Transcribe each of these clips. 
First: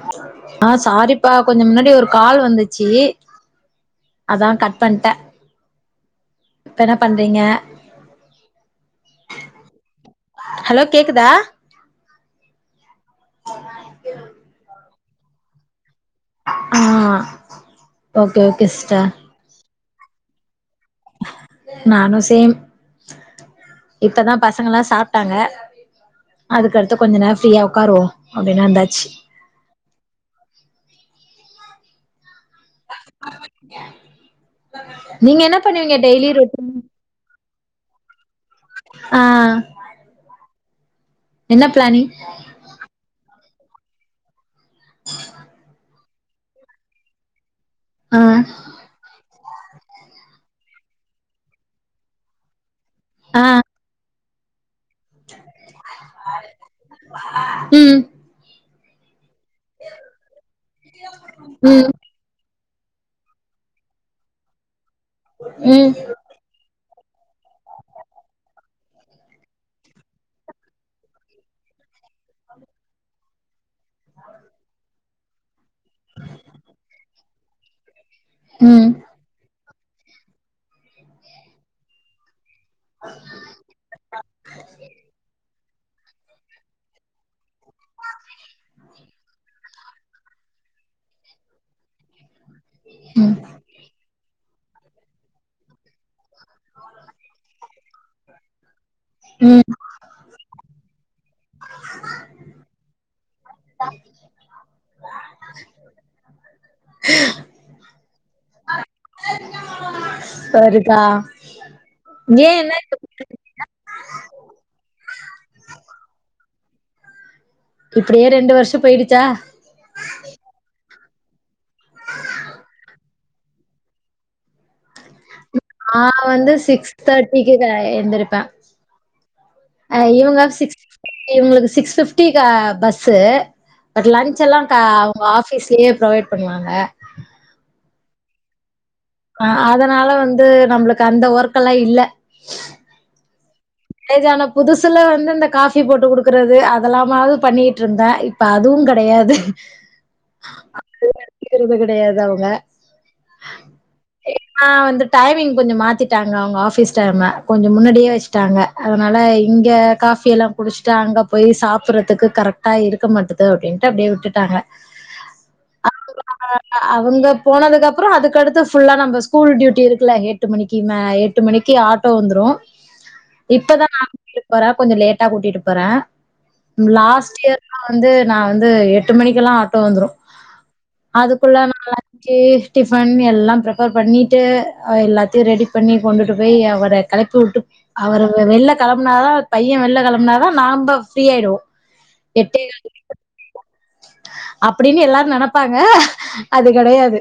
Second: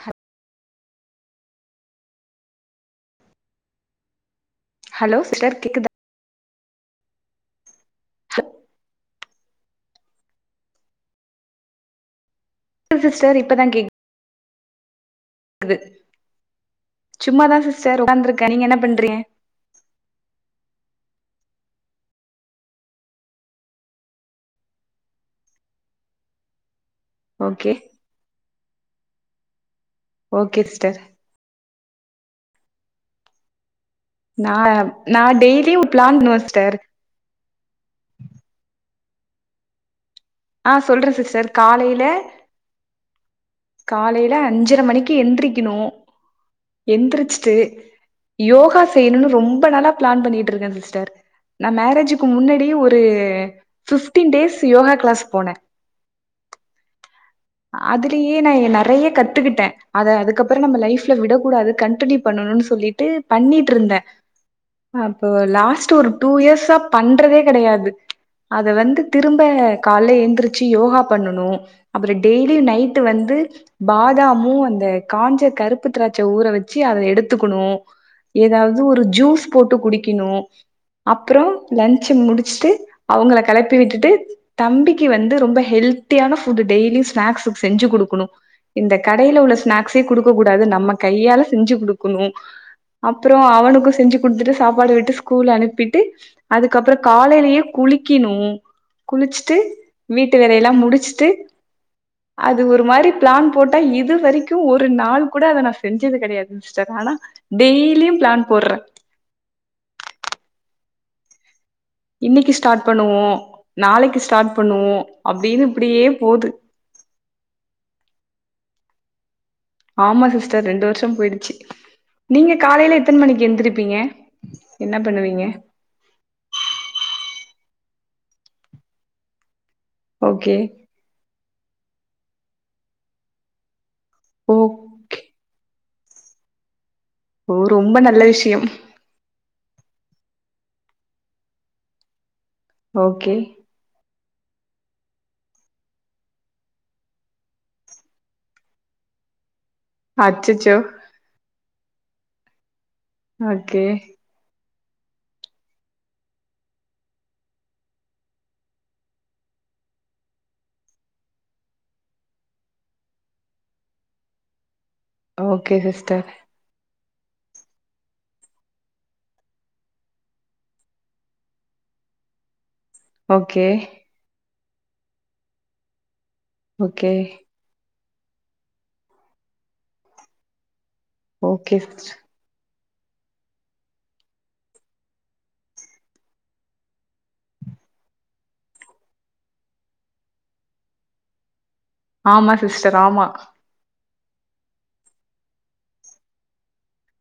ஹ ஆ சாரிப்பா கொஞ்சம் முன்னாடி ஒரு கால் வந்துச்சு அதா கட் பண்ட்டே ஹலோ சிஸ்டர் கேக்குதா இப்ப என்ன பண்றீங்க ஹலோ கேக்குதா அ சிஸ்டர் இப்ப தா கேக் குது ஆ சும்மாதா சிஸ்டர் ஓகே உக்காந்துருக்கே ஓகே நீங்க என்ன சிஸ்டர் பண்றீங்க நானும் சேம் இப்பதா பசங்கலா சாப்டாங்க அதுக்கடுத்து கொஞ்ச நேரோ ஃப்ரீயா ஓகே ஒக்காருவோ அப்டினு வந்தாச்சு ஓகே சிஸ்டர் நா நா நீங்க என்ன டெய்லி ஒரு பண்ணுவீங்க பிளான் டெய்லி பண்ணுவே ரொட்டின் சிஸ்டர் ஆ ஆ சொல்றே சிஸ்டர் என்ன காலையில பிளானிங் காலையில அஞ்சர மணிக்கு எந்திரிக்கணு எந்திரிச்சுட்டு ஆ யோகா செய்யணும்னு ரொம்ப நாளா ப்ளான் பண்ணிட்ருக்கே சிஸ்டர் நா மேரேஜுக்கு முன்னாடியே ஒரு ஆ பிஃப்டின் டேஸ் யோகா க்ளாஸ் போனே ம் அதுலே யே நா நெறையா கத்துக்கிட்டே அத அதுக்கப்புற நம்ம லைஃப்ல விடக்கூடாது ம் கண்டினியூ பண்ணணுனு சொல்லிட்டு பண்ணிட்ருந்தே அப்ப ம் லாஸ்டு ஒரு டூ இயர்ஸா பண்றதே கெடையாது அத வந்து திரும்ப கால்ல எந்திரிச்சு யோகா பண்ணணு அப்றோ டெய்லியு நைட் டு வந்து பாதாமு அந்த காஞ்ச கருப்பு திராட்ச ஊற வச்சு அத எடுத்துக்குணு ஏதாவது ம் ஒரு ஜூஸ் போட்டு குடிக்கணு அப்றோ லன்ச் முடிச் சுட்டு அவுங்கள கெளப்பி விட்டுட்டு தம்பிக்கு வந்து ரொம்ப ஹெல்த் தியான ஃபுட் டெய்லி ஸ்னாக்ஸு செஞ்சு குடுக்கணு இந்த கடையில உள்ள ஸ்நாக்ஸே குடுக்ககூடாது நம்ம கையால செஞ்சு குடு க்குனு ம் அப்பறோ அவனுக்கு செஞ்சு குடுத்துட்டு சாப்பாடு விட்டு ஸ்கூலு அனுபிட்டு அதுக்கப்பறோ காலைலயே குளிக்கிணு குளுச்சுட்டு ம் வீட்டு வேலைலா முடிச்சுட்டு அது ஒரு மாரி பிளான் போட்டா இது வரைக்கூ ஒரு நாள் கூட அத நா செஞ்சது கெடயாதுங் சிஸ்டர் ஆனா டெய்லியூ பிளான் போட்றோ சரிப்பா இன்னிக்கு ஸ்டார்ட் பண்ணுவோ நாளைக்கு ஸ்டார்ட் பண்ணுவோ அப்டீன்னு இப்டியே போது இப்பிடியே ரெண்டு வர்ஷோ போயிடுச்சா ஆமா சிஸ்டர் ரெண்டு வர்ஷோ போயிடுச்சு நீங்க காலைல எத்தன மணிக்கு எந்திரிப்பீங்க என்ன பண்ணுவீங்க நா வந்து சிக்ஸ் தேர்ட்டிக்குதா எந்திருப்போ அ இவுங்க ஓகே சிக் இவுங்குளுக்கு சிக்ஸ் ஃபிப்டிக்கு பஸ்ஸு பட் லன்ச்செல்லா க ஓகே அவுங்க ஆஃபீஸ்லயே ப்ரொவைட் பண்ணுவாங்க ஓ ரொம்ப நல்ல விஷ்யம் அ அதனால வந்து நம்ளுக்கு அந்த ஒர்க்கெல்லா இல்ல ஓகே மேரேஜானா புதுசுல வந்து இந்த காஃபி போட்டு குடுக்கறது அதெல்லாமாவது பண்ணீட்ருந்தே இப்ப அதுவுங் கெடையாது அச்சச்சோ [inaudible] கெடையாது அவுங்க ஓகே அ வந்து டைமிங் கொஞ்சோ மாத்திட்டாங்க அவுங்க ஆஃபீஸ் டைம கொஞ்சோ முன்னாடியே வச்சுட்டாங்க அதனால இங்க காஃபி எல்லா குடிச்ட்டு அங்க போய் சாப்பட்றதுக்கு கரெக்டா இருக்க மாட்டத் து அப்டின்ட்டு அப்டியே விட்டுட்டாங்க ஓகே சிஸ்டர் அ அவுங்க போனதுக்கப்றோ அதுக்கடுத்து ஃபுல்லா நம்ம ஸ்கூல் டியூட்டி இருக்குல ஹெட் ட்டு மணிக்கு மே எட்டு மணிக்கு ஆட்டோ வந்துரூ ஓகே இப்பதா நா கூட்டிட்டு போறோ கொஞ்சோ லேட்டா கூட்டிட்டு போறோ ஓகே லாஸ்ட் இயர் நா வந்து நா வந்து எட்டு மணிக்கெல்லா ஆட்டோ வந்துரூ அதுக்குள்ள ஓகே நா லன்ச் சிஸ்டர் க்கு டிஃபன் எல்லா ப்ரிப்பேர் பண்ணிட்டு அ எல்லாத்தையூ ரெடி பண்ணி கொண்டுட்டு போய் அவர கெளப்பி வுட்டு அவர வெள்ல கிளப்பனாதா பைய வெள்ல கிளம்பனாதா நாம ஃப்ரீயாய்டுவோ ஆமா எட்டர சிஸ்டர் ஆமா [inaudible] அப்பிடின்னு எல்லாரூ நெனைப்பாங்க அது கெடயாது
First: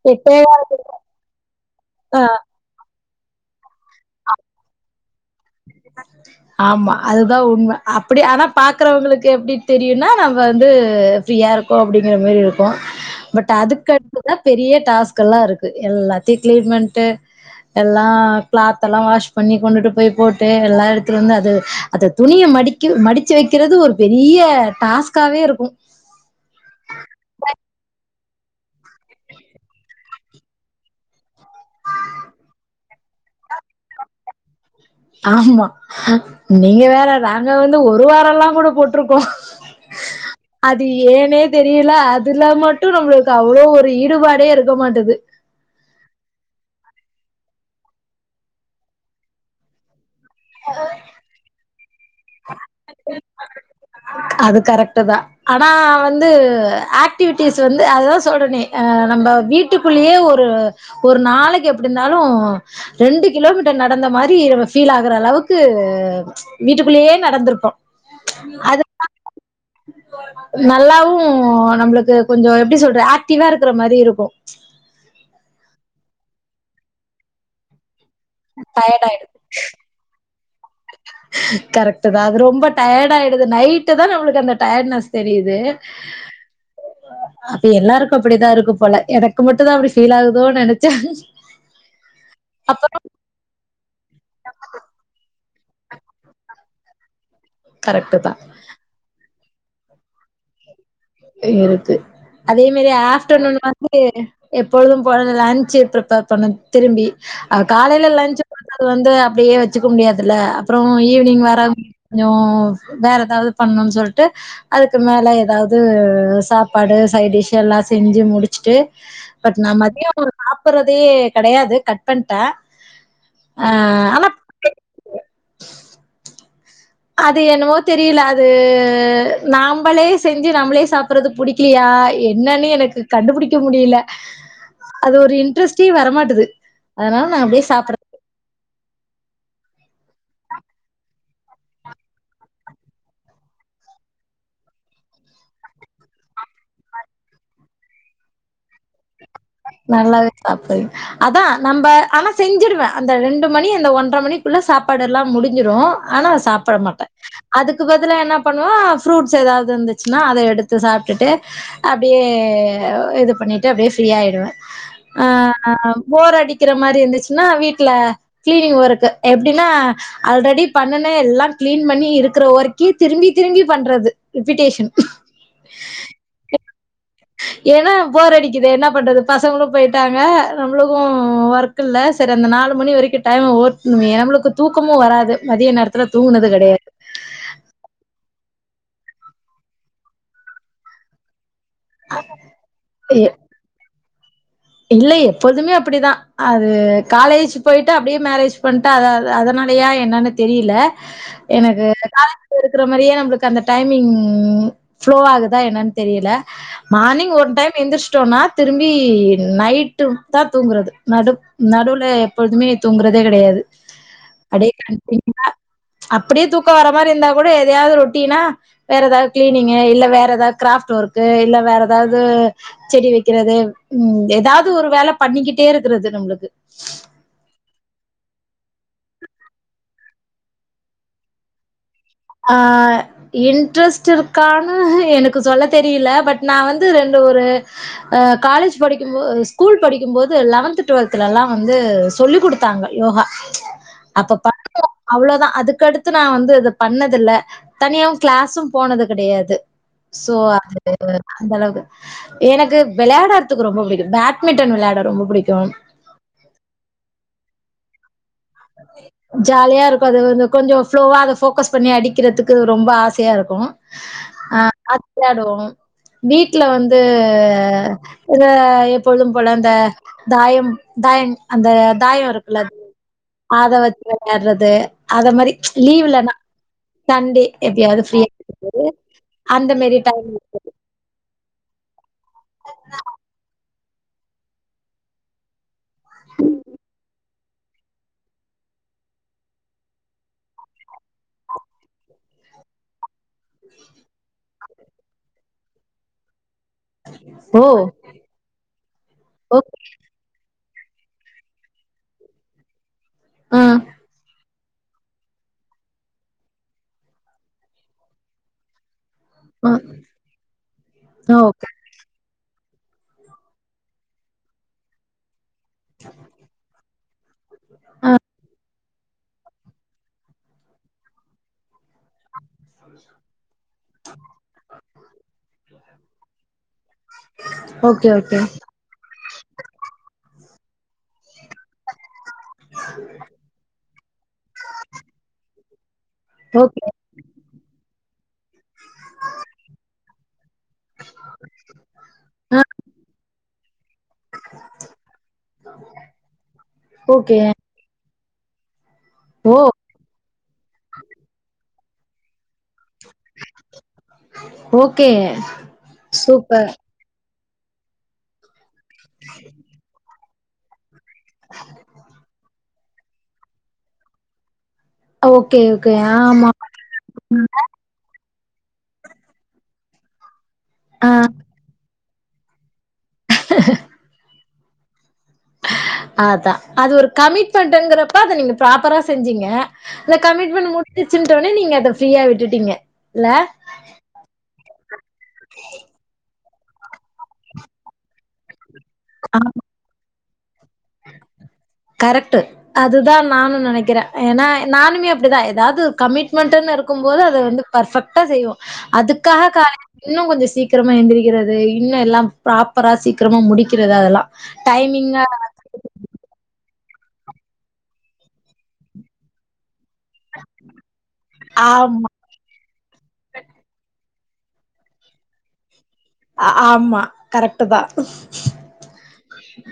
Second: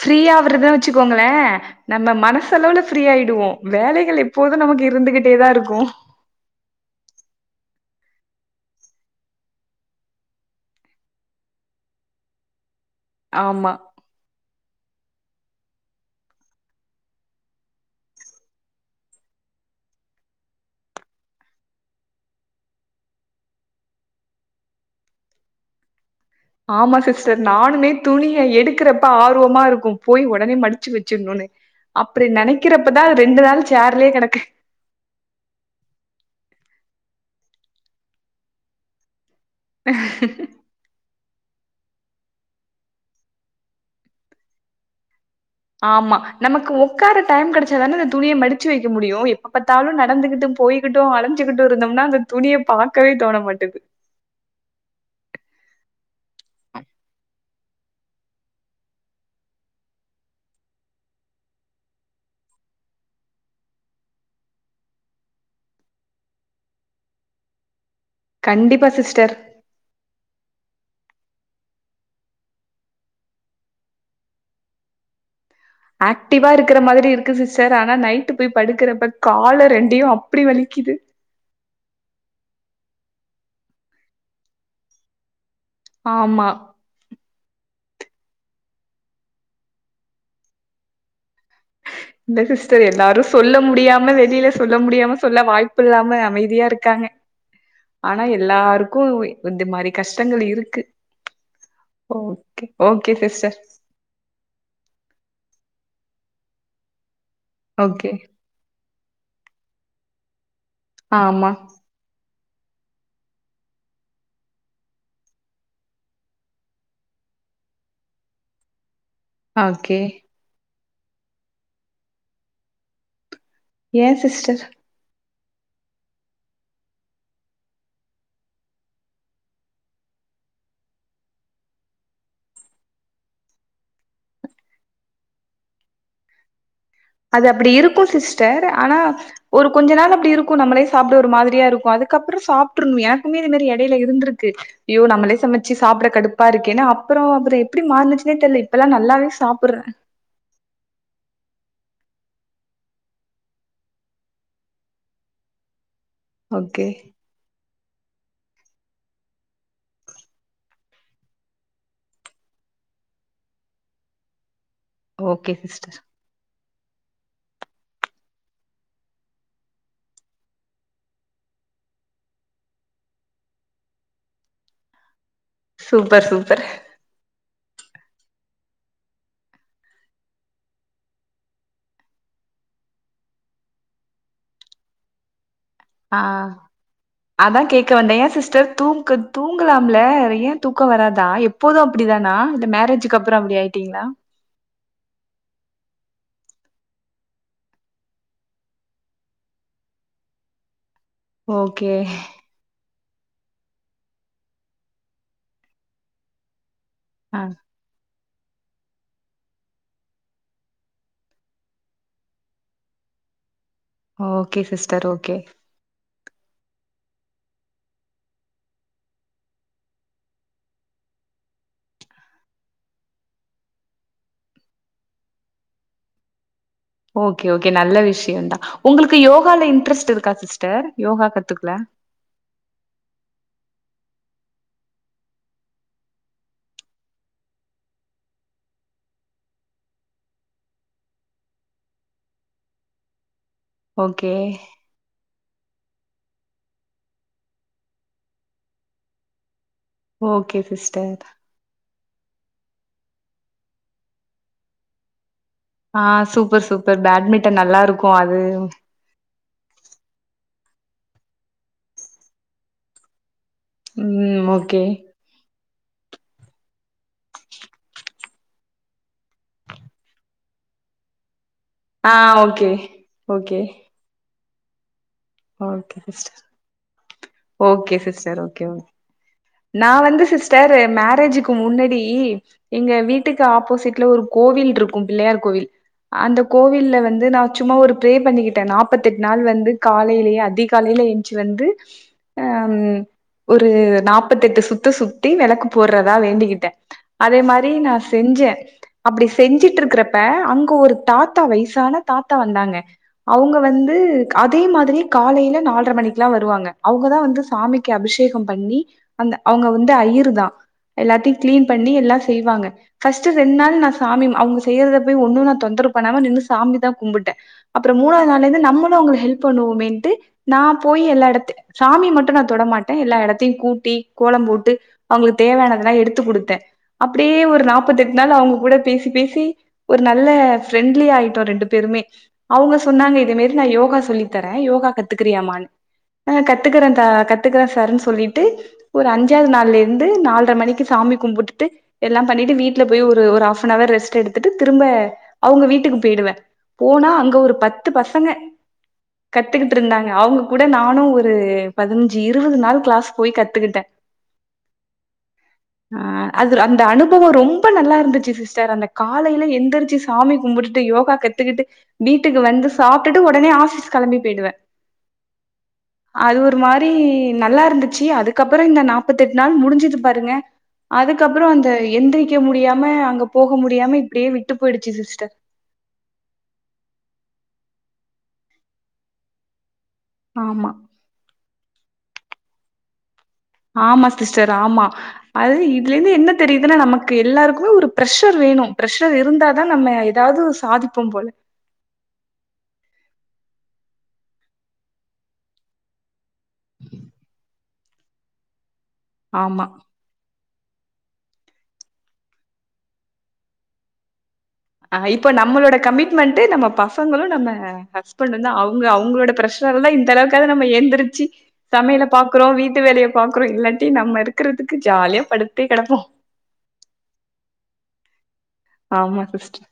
ஃப்ரீஆவுறதுன் வச்சுக்கோங்களே நம்ம மனசளவுல ஃப்ரீ ஆயிடுவோ வேலைகள் எப்போது நமக்கு இருந்துகிட்டேதா இருக்கோ ஆமா அதுதா உண்ம அப்பிடி ஆனா பாக்குறவுங்களுக்கு எப்டி தெரியுன்னா நம்ப வந்து ஃப்ரியா இருக்கோ அப்பிடிங்கிற மாரி இருக்கோ பட் ஆமா அதுக்கடுத் ப்றந்தா பெரிய டாஸ்க்கெல்லா இருக்கு எல்லாத்யூ க்ளீன் பண்ட்டு எல்லா கிளாத்தெல்லா வாஷ் பண்ணி கொண்டுட்டு போய் போட்டு எல்லா எடுத்துட்வந்து அது அத துணிய மடிக்கு மடுச்சு வைக்கிறது ஒரு பெரிய டாஸ்க் காவே இருக்கோ ஆமா சிஸ்டர் நானுமே துணிய எடுக்கறப்ப ஆர்வமா இருக்கோ போய் உடனே மடிச்சு வச்சிட்ணனு அப்டி நெனைக்கறப்பதா ரெண்டு நாள் சேர்லயே கெடக்கு ஆமா நீங்க வேற நாங்க வந்து ஒரு வாரொல்லாங் கூட போட்ருக்கோ அது ஏனே தெரியல அதுல மட்டூ நம்ளுக்கு அவ்ளோ ஒரு ஈடுபாடே இருக்க மாட்டது ஆமா நமக்கு ஒக்கார டைம் கெடச்சாதான அந்த துணிய மடுச்சு வைக்க முடியு இப் எப்போ பார்த்தாலும் நடந்துகிட்டு போய்கட்டும் அலஞ்சகிட்டு இருந்தோம்னா அந்த துணியை பாக் கவே தோண மாட்டேது அது கரெக்ட்டு தா ஆனா வந்து ஆக்டிவிட்டிஸ் வந்து அது தா சொல்றனே நம்ம வீட்டு வீட்டுக்குள்ளையே ஒரு ஒரு நாளைக்கு எப்படி இருந்தாலு ரெண்டு கிலோமீட்டர் நடந்த மாரி பீல் ஆகுற அளவுக்கு வீட்டு வீட்டுக்குள்ளேயே நடந்திருக்கோ அது கண்டிப்பா சிஸ்டர் நல்லாவு நம்மளுக்கு கொஞ்சோ எப்டி சொல்றது ஆக்டிவா இருக்கற மாரி இருக்கு ஆக்டிவா இருக்கிற மாதிரி இருக்கு சிஸ்டர் ஆனா நைட்டு் போய் டயர்ட் படுக்குறப்ப ஆயிடு காலு ரெண்டையு அப்டி வலிக்குது கரெக்ட் தா அது ரொம்ப டயர்டு ஆயிடுது நைட்டு தா நம்மளுக்கு அந்த டயர்டுனஸ் தெரியுது ஆமா அப்ப எல்லாருக்கு அப்டிதா இருக்கு போல எனக்கு மட்டும் தா அப்டி ஃபீல் ஆகுதோன்னு நெனச்சேன் இல்ல சிஸ்டர் எல்லாரும் சொல்ல முடியாம வெளியில சொல்ல முடியாம சொல்ல வாய்ப்பு இல்லாம அமைதியா இருக்காங்க கரெக்ட் ஆனா தா எல்லாருக்கு இந்த மாரி கஷ்டங்கள் இருக்கு இருக்கு ஓகே. அதே மாரி ஓகே சிஸ்டர். ஆஃப்டர்நூன் வந் [unintelligible] எப்பொழுது போல லஞ்ச் பிரிப்பர் பண்ணணு திரும்பி காலையில ஓகே. லன்ச் அது வந்து அப்டியே வச்சுக்க முடியாதுலே அப்பறம் ஈவினிங் ஆமா. வர கொஞ்சம் வேற ஏதாவது பண்ணும்ன்னு சொல்லிட்டு அதுக்கு மேல ஏதாவது இது சாப்பாடு சைடுடிஷ் எல்லா செஞ்சு முடிச்சுட்டு பட் நா ஓகே. மதியம் சாப்டறதே கெடையாது கட் பண்ணிட்டே அ ஏன் ஆனா சிஸ்டர்? அது என்னவோ தெரியல அது நாமளே செஞ்சு நம்மளே சாப்டுறது புடி புடிக்கலியா என்னன்னே எனக்கு கண்டுபிடிக்க முடியல அது ஒரு இன்ட்ரெஸ்டே வரமாட்டுது அதனால நா அது அப்டியே அப்டி சாப்ட்ற இருக்கும் சிஸ்டர் ஆனா ஒரு கொஞ்ச நாள் அப்டி இருக்கு நம்மளே சாப்பட ஒரு மாதிரியா இருக்கு அதுக்கப்பறம் சாப்ட்டுருனு எனக்குமே இது மாரி எடயில இருந்திருக்கு ஐயோ நம்மளே சமைச்சு சாப்பட கடுப்பா இருக்கேன்னு அப்பறோ எப்டி மாரின்ச்சுனே தெரியல இப்பெல்லா நல்லாவே சாப்டுறேன் நல்லாவே சாப்டுவே அதா நம்ம ஆனா செஞ்சிடுவே அந்த ரெண்டு மணி அந்த ஒன்றரை மணிக்குள்ள சாப்பாடு எல்லாம் முடிஞ்சிடும் ஆனா சாப்ட ஓகே. மாட்டே அதுக்கு பதிலா என்ன பண்ணுவா ஃப்ரூட்ஸ் ஏதாவது இருந்துச்சுன்னா அத எடுத்து சாப்ட்டுட்டு அப்டியே இது பண்ணிட்டு அப்டியே ஃப்ரீயாயிடுவே அ ஓகே சிஸ்டர். போர் அடிக்கிற மாரி இருந்துச்சுன்னா வீட்டுல கிளீனிங் ஒர்க்கு எப்டின்னா ஆல்ரெடி பண்ணன எல்லாம் கிளீன் பண்ணி இருக்கிற ஒர்கியும் திரும்பி திரும்பி பண்றது ரிபிடேஷன் சூப்பர் சூப்பர் [inaudible] ஏன்னா போரடிக்குது என்ன பண்றது பசங்களும் போயிட்டாங்க நம்மளுக்கு ஒர்க் சரி அந்த நாலு மணி வரைக்கும் டைம் ஓட்ன்மே நமளுக்கு தூக்கமும் வராது மதிய நேரத் அ அதா கேட்க வந்தே ஏன் சிஸ்டர் தூக்கு தூங்கலாம்ல ஏ தூக்க வராதா எப்போது அப்டிதானா இல்ல மேரேஜுக்கு இ அப்பறம் அப்டி ஆயிட்டீங்களா இல்ல எப்போதுமே அப்படிதா அது காலேஜ் போயிட்டு அப்படியே மேரேஜ் பண் அத அதனாலையா என்னன்னு தெரியல எனக்கு ஓகே இப்ப இருக்கிற மாரியே நம்மளுக்கு அந்த டைமிங் ஃப்ளோ ஆகுதா என்னன்னு தெரியல மார்னிங் ஆ ஒரு டைம் எந்திருச்சிட்டோனா திரும்பி நைட்டு தா தூங்குறது நடு நடுவுல எப்பொழுதுமே தூங்குறதே கெடையாது ஓகே அடே க [inaudible] சிஸ்டர் ஓகே அப்டியே தூக்க வர மாரி இருந்தா கூட எதயாவது ரொட்டினா வேற எதாவது கிளீனிங்கு இல்ல வேற எதாவது கிராஃப்ட் ஒர்க்கு இல்ல வேற எதாவது செடி வெக்கிறது ம் எதாவது ஒரு வேல பண்ணிக்கிட்டே இருக்கிறது நம்மளுக்கு ஓகே ஓகே நல்ல விஷயம் தா உங்களுக்கு யோகால இன்ட்ரெஸ்ட் இருக்கா சிஸ்டர் யோகா கத்துக்க அ இன்ட்ரெஸ்ட் இருக்கான்னு எனக்கு சொல்ல தெரியல பட் நா வந்து ரெண்டு ஒரு அ காலேஜ் படிக்கும் போ ஸ்கூல் படிக்கும் போது லெவன்த் டுவெல்த்லல்லா வந்து சொல்லிக் கொடுத்தாங்க யோகா ஓகே அப்ப பண்ணோ அவ்ளோதா அதுக்கடுத்து நா வந்து இத பண்ணதில்ல தனியாவு கிளாஸு போனது கெடையாது சோ ஓகே அது சிஸ்டர் அந்த அளவுக்கு எனக்கு வெளையாடறதுக்கு ரொம்ப பிடிக்கு பேட்மிண்டன் வெளையாட ரொம்ப புடிக்கு அ சூப்பர் சூப்பர் பேட்மிண்டன் நல்லா இருக்கு அது ஜாலியா இருக்கு அது வந்து கொஞ்ச ஃப்ளோவா அத போக்கஸ் பண்ணி அடிக்கிறதுக்கு ரொம்ப ஆசையா இருக்கு ம் ஓகே விளையாடுவோ வீட்ல வந்து அ எப்பொழுது போல அந்த தாயம் தாயம் அந்த ஆ தாயம் இருக்குல்ல ஓகே ஓகே அத வச்சு விளையாடுறது அத மாரி ஓகே லீவ் இல்லனா சிஸ்டர் ஓகே சிஸ்டர் ஒகே ஒ அந்த மாரி நான் வந்து டைம் சிஸ்டர் ஏ மேரேஜ்க்கு முன்னடி எங்க வீட்டுக்கு ஆப்போசிட்ல ஒரு கோவில் இருக்கு பிள்ளையார் கோவில் அந்த கோவில்ல வந்து நா சும்மா ஒரு ப்ரே பண்ணிக்கிட்டே நாற்பத்தெட்டு நாள் வந்து காலையிலேயே அதிகாலையில ஏஞ்சு வந்து அ ம் ஒரு நாற்பத்தெட்டு சுத்து சுத்தி வெளக்கு போட்றதா வேண்டிக்கிட்டே அதே ஓ மாரி நா செஞ்சே அப்டி ஓகே செஞ்சிட்ருக்கறப் ப அங்க ஒரு தாத்தா வயசான தாத்தா வந்தாங்க அவங்க ஆஹ் வந்து அதே மாதிரி காலையில நால்ரை மணிக்கெல்லா வருவாங்க அவுங்கதா வந்து சாமிக்கு அபிஷேகம் பண்ணி அந்த அவங்க ஆஹ் வந்து அய்யிறு தா எல்லாத்தையு கிளீன் ஓகே பண்ணி எல்லா செய்வாங்க பஸ்ட் ரெண் நாள் நா சாமி அவுங்க செய்யறத போய் ஒன்னு நாத் தொந்தரவு பண்ணாம நின்னு சாமி தா கும்பிட்டே அப்புற மூனாவது நாள்லருந்து நம்மளு அவங்க ளுக் ஹெல்ப் பண்ணுவோமேன்ட்டு நா போய் எல்லா எடத்தையு சாமி மட் மட்டு தொட மாட்டே எல்லா எடத்தையு கூட்டி கோலம் போட்டு அவங்களுக்கு தேவையானதெல்லா எடுத்து குடுத்தே அப்டியே ஒரு ஓகே நாப்பத்தெட்டு நாள் ஓகே அவங்க கூட பேசி பேசி ஒரு நல்ல ஃப்ரெண்ட்லி ஆயிட்டோ ரெண்டு பேருமே அவுங்க சொன்னாங்க இந்த மாரி நா யோகா சொல்லித்தரே யோகா கத்துக்கிறியாமான்னு அ ஓகே கத்துக்கறே தா கத்துக்கறே சார்ன்னு சொல்லிட்டு ஒரு அஞ்சாவது நாள்ல இருந்து நால்ரை மணிக்கு சாமி கும்பிட்டுட்டு எல்லா பண்ணிட்டு ஆஹ் வீட்ல போய் ஒரு ஹாப் அன் ஹவர் ரெஸ்ட் எடுத்துட்டு திரும்ப அவங்க வீட்டுக்கு போயிடுவேன் போன அங்க ஓகே ஒரு பத்து பசங்க ஓ கத்துக்கிட்டு இருந்தாங்க அவங்க கூட நானு ஒரு ஒரு பதினஞ்சு இருவது நாள் கிளாஸ் போய் கத்துக்கிட்டே ஓகே அ அது சூப்பர் அந்த அனுபவம் ரொம் ப நல்லா இருந்துச்சு சிஸ்டர் அந்த காலையில எந்திரிச்சு சாமி கும்புட்டுட்டு யோகா கத்துக்கிட்டு வீட்டுக்கு வந்து சாப்பிட்டுட்டு உடனே ஆபிஸ் கெளம்பி போயிடுவே ஓகே ஓகே அது ஆமா ஒரு மாரி நல்லா இருந்து ச்சி அதுக்கப்புற இந்த நாற்பத்தி எட்டு நாள் முடிஞ்சது பாருங்க ஆ அதுக்கப்புற அந்த எந்திரிக் ரிக்க முடியாம அங்க போக முடியாம இப்டியே விட்டு போயிடுச்சு சிஸ்டர் அதா அது ஒரு கமிட்மெண்ட்டுங்கிறப்ப அத நீங்க ப்ராப்பரா செஞ்சீங்க ல ஆமா கமிட்மென்ட்டு முடி ஞ்ச்சிர்சின்ட்டோனே நீங்க அத ஃப்ரீயா விட்டுட்டீங்க இல்ல ஆமா ஸ்டிஸ்டர் ஆமா அது இதுலேந்து என்னத் தெரியுதுனா நமக்கு எல்லாருக்குமே ஒரு பிரஷர் வேணும் பிரஷர் இருந்தாதான் நம்ம எதாது சாதிப்போம் போல கரெட்டு அதுதா நானு நெனைக்கிற எனா நானுமே அப்டிதா எதாது கமிட் க்மென்ட்டுனு இருக்கும்போது அத வந்து பர்ஃபெக்டா செய்வோ அதுக்காக ஆமா காலை இன்னு கொஞ்சோ சீக்கிரமா எந்திரிகிறது இன்னு எல்லாம் பிராப்பரா சீக்கரமா முடிக்கிறது அதெல்லா அ இப்ப நம்மளோட கமிட்மெண்ட்டு நம்ம பசங்களு நம்ம ஹஸ்பண்ட்டுந்தா அவுங்க அவுங்ளோடப் பிரஷ் டர்ல இந்தளவுக்காது நம்ம எந்திரிச்சி ஆமா சமையலப் பாக் க்றோ வீட்டு வேலயப் பாக்றோ இல்லாட்டி நம்ம இருக்கறதுக்கு ஜாலியா படுத்தே கெடப்போ ஆமா கரெக்ட்டுதா ஆமா sister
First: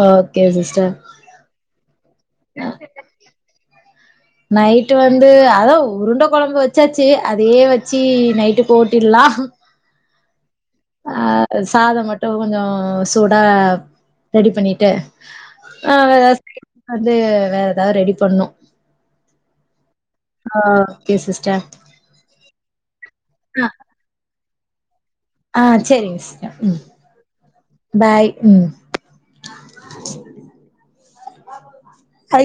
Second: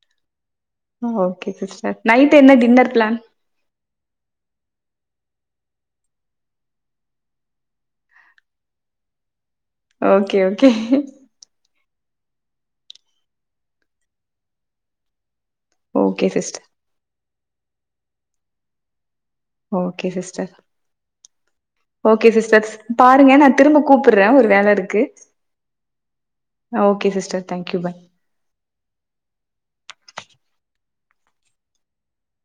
okay sister okay sister night என்ன டின்னர் பிளான் நைட்டு வந்து அதா உருண்ட கொழம்பு வச்சாச்சி அதையே வச்சி நைட்டுக் ஓட்டில்லா ஓகே ஓகே அ சாதோ மட்டு கொஞ்சோ சூடா ரெடி பண்ணிட்டே ஆ வேற ஓகே சிஸ்டர் [unintelligible] வேற எதா ரெடி பண்ணு ஒகே சிஸ்டர் ஆ ஓகே சிஸ்டர் ஓகே சிஸ்டக்ஸ் பாருங்க நா திரும்பக் கூப்பர்ற ஒரு வேல இருக்கு ஆ சேரிங் ஸ்டர் ம் ஓகே சிஸ்டர் தேங்க்யூ பாய் ம் அ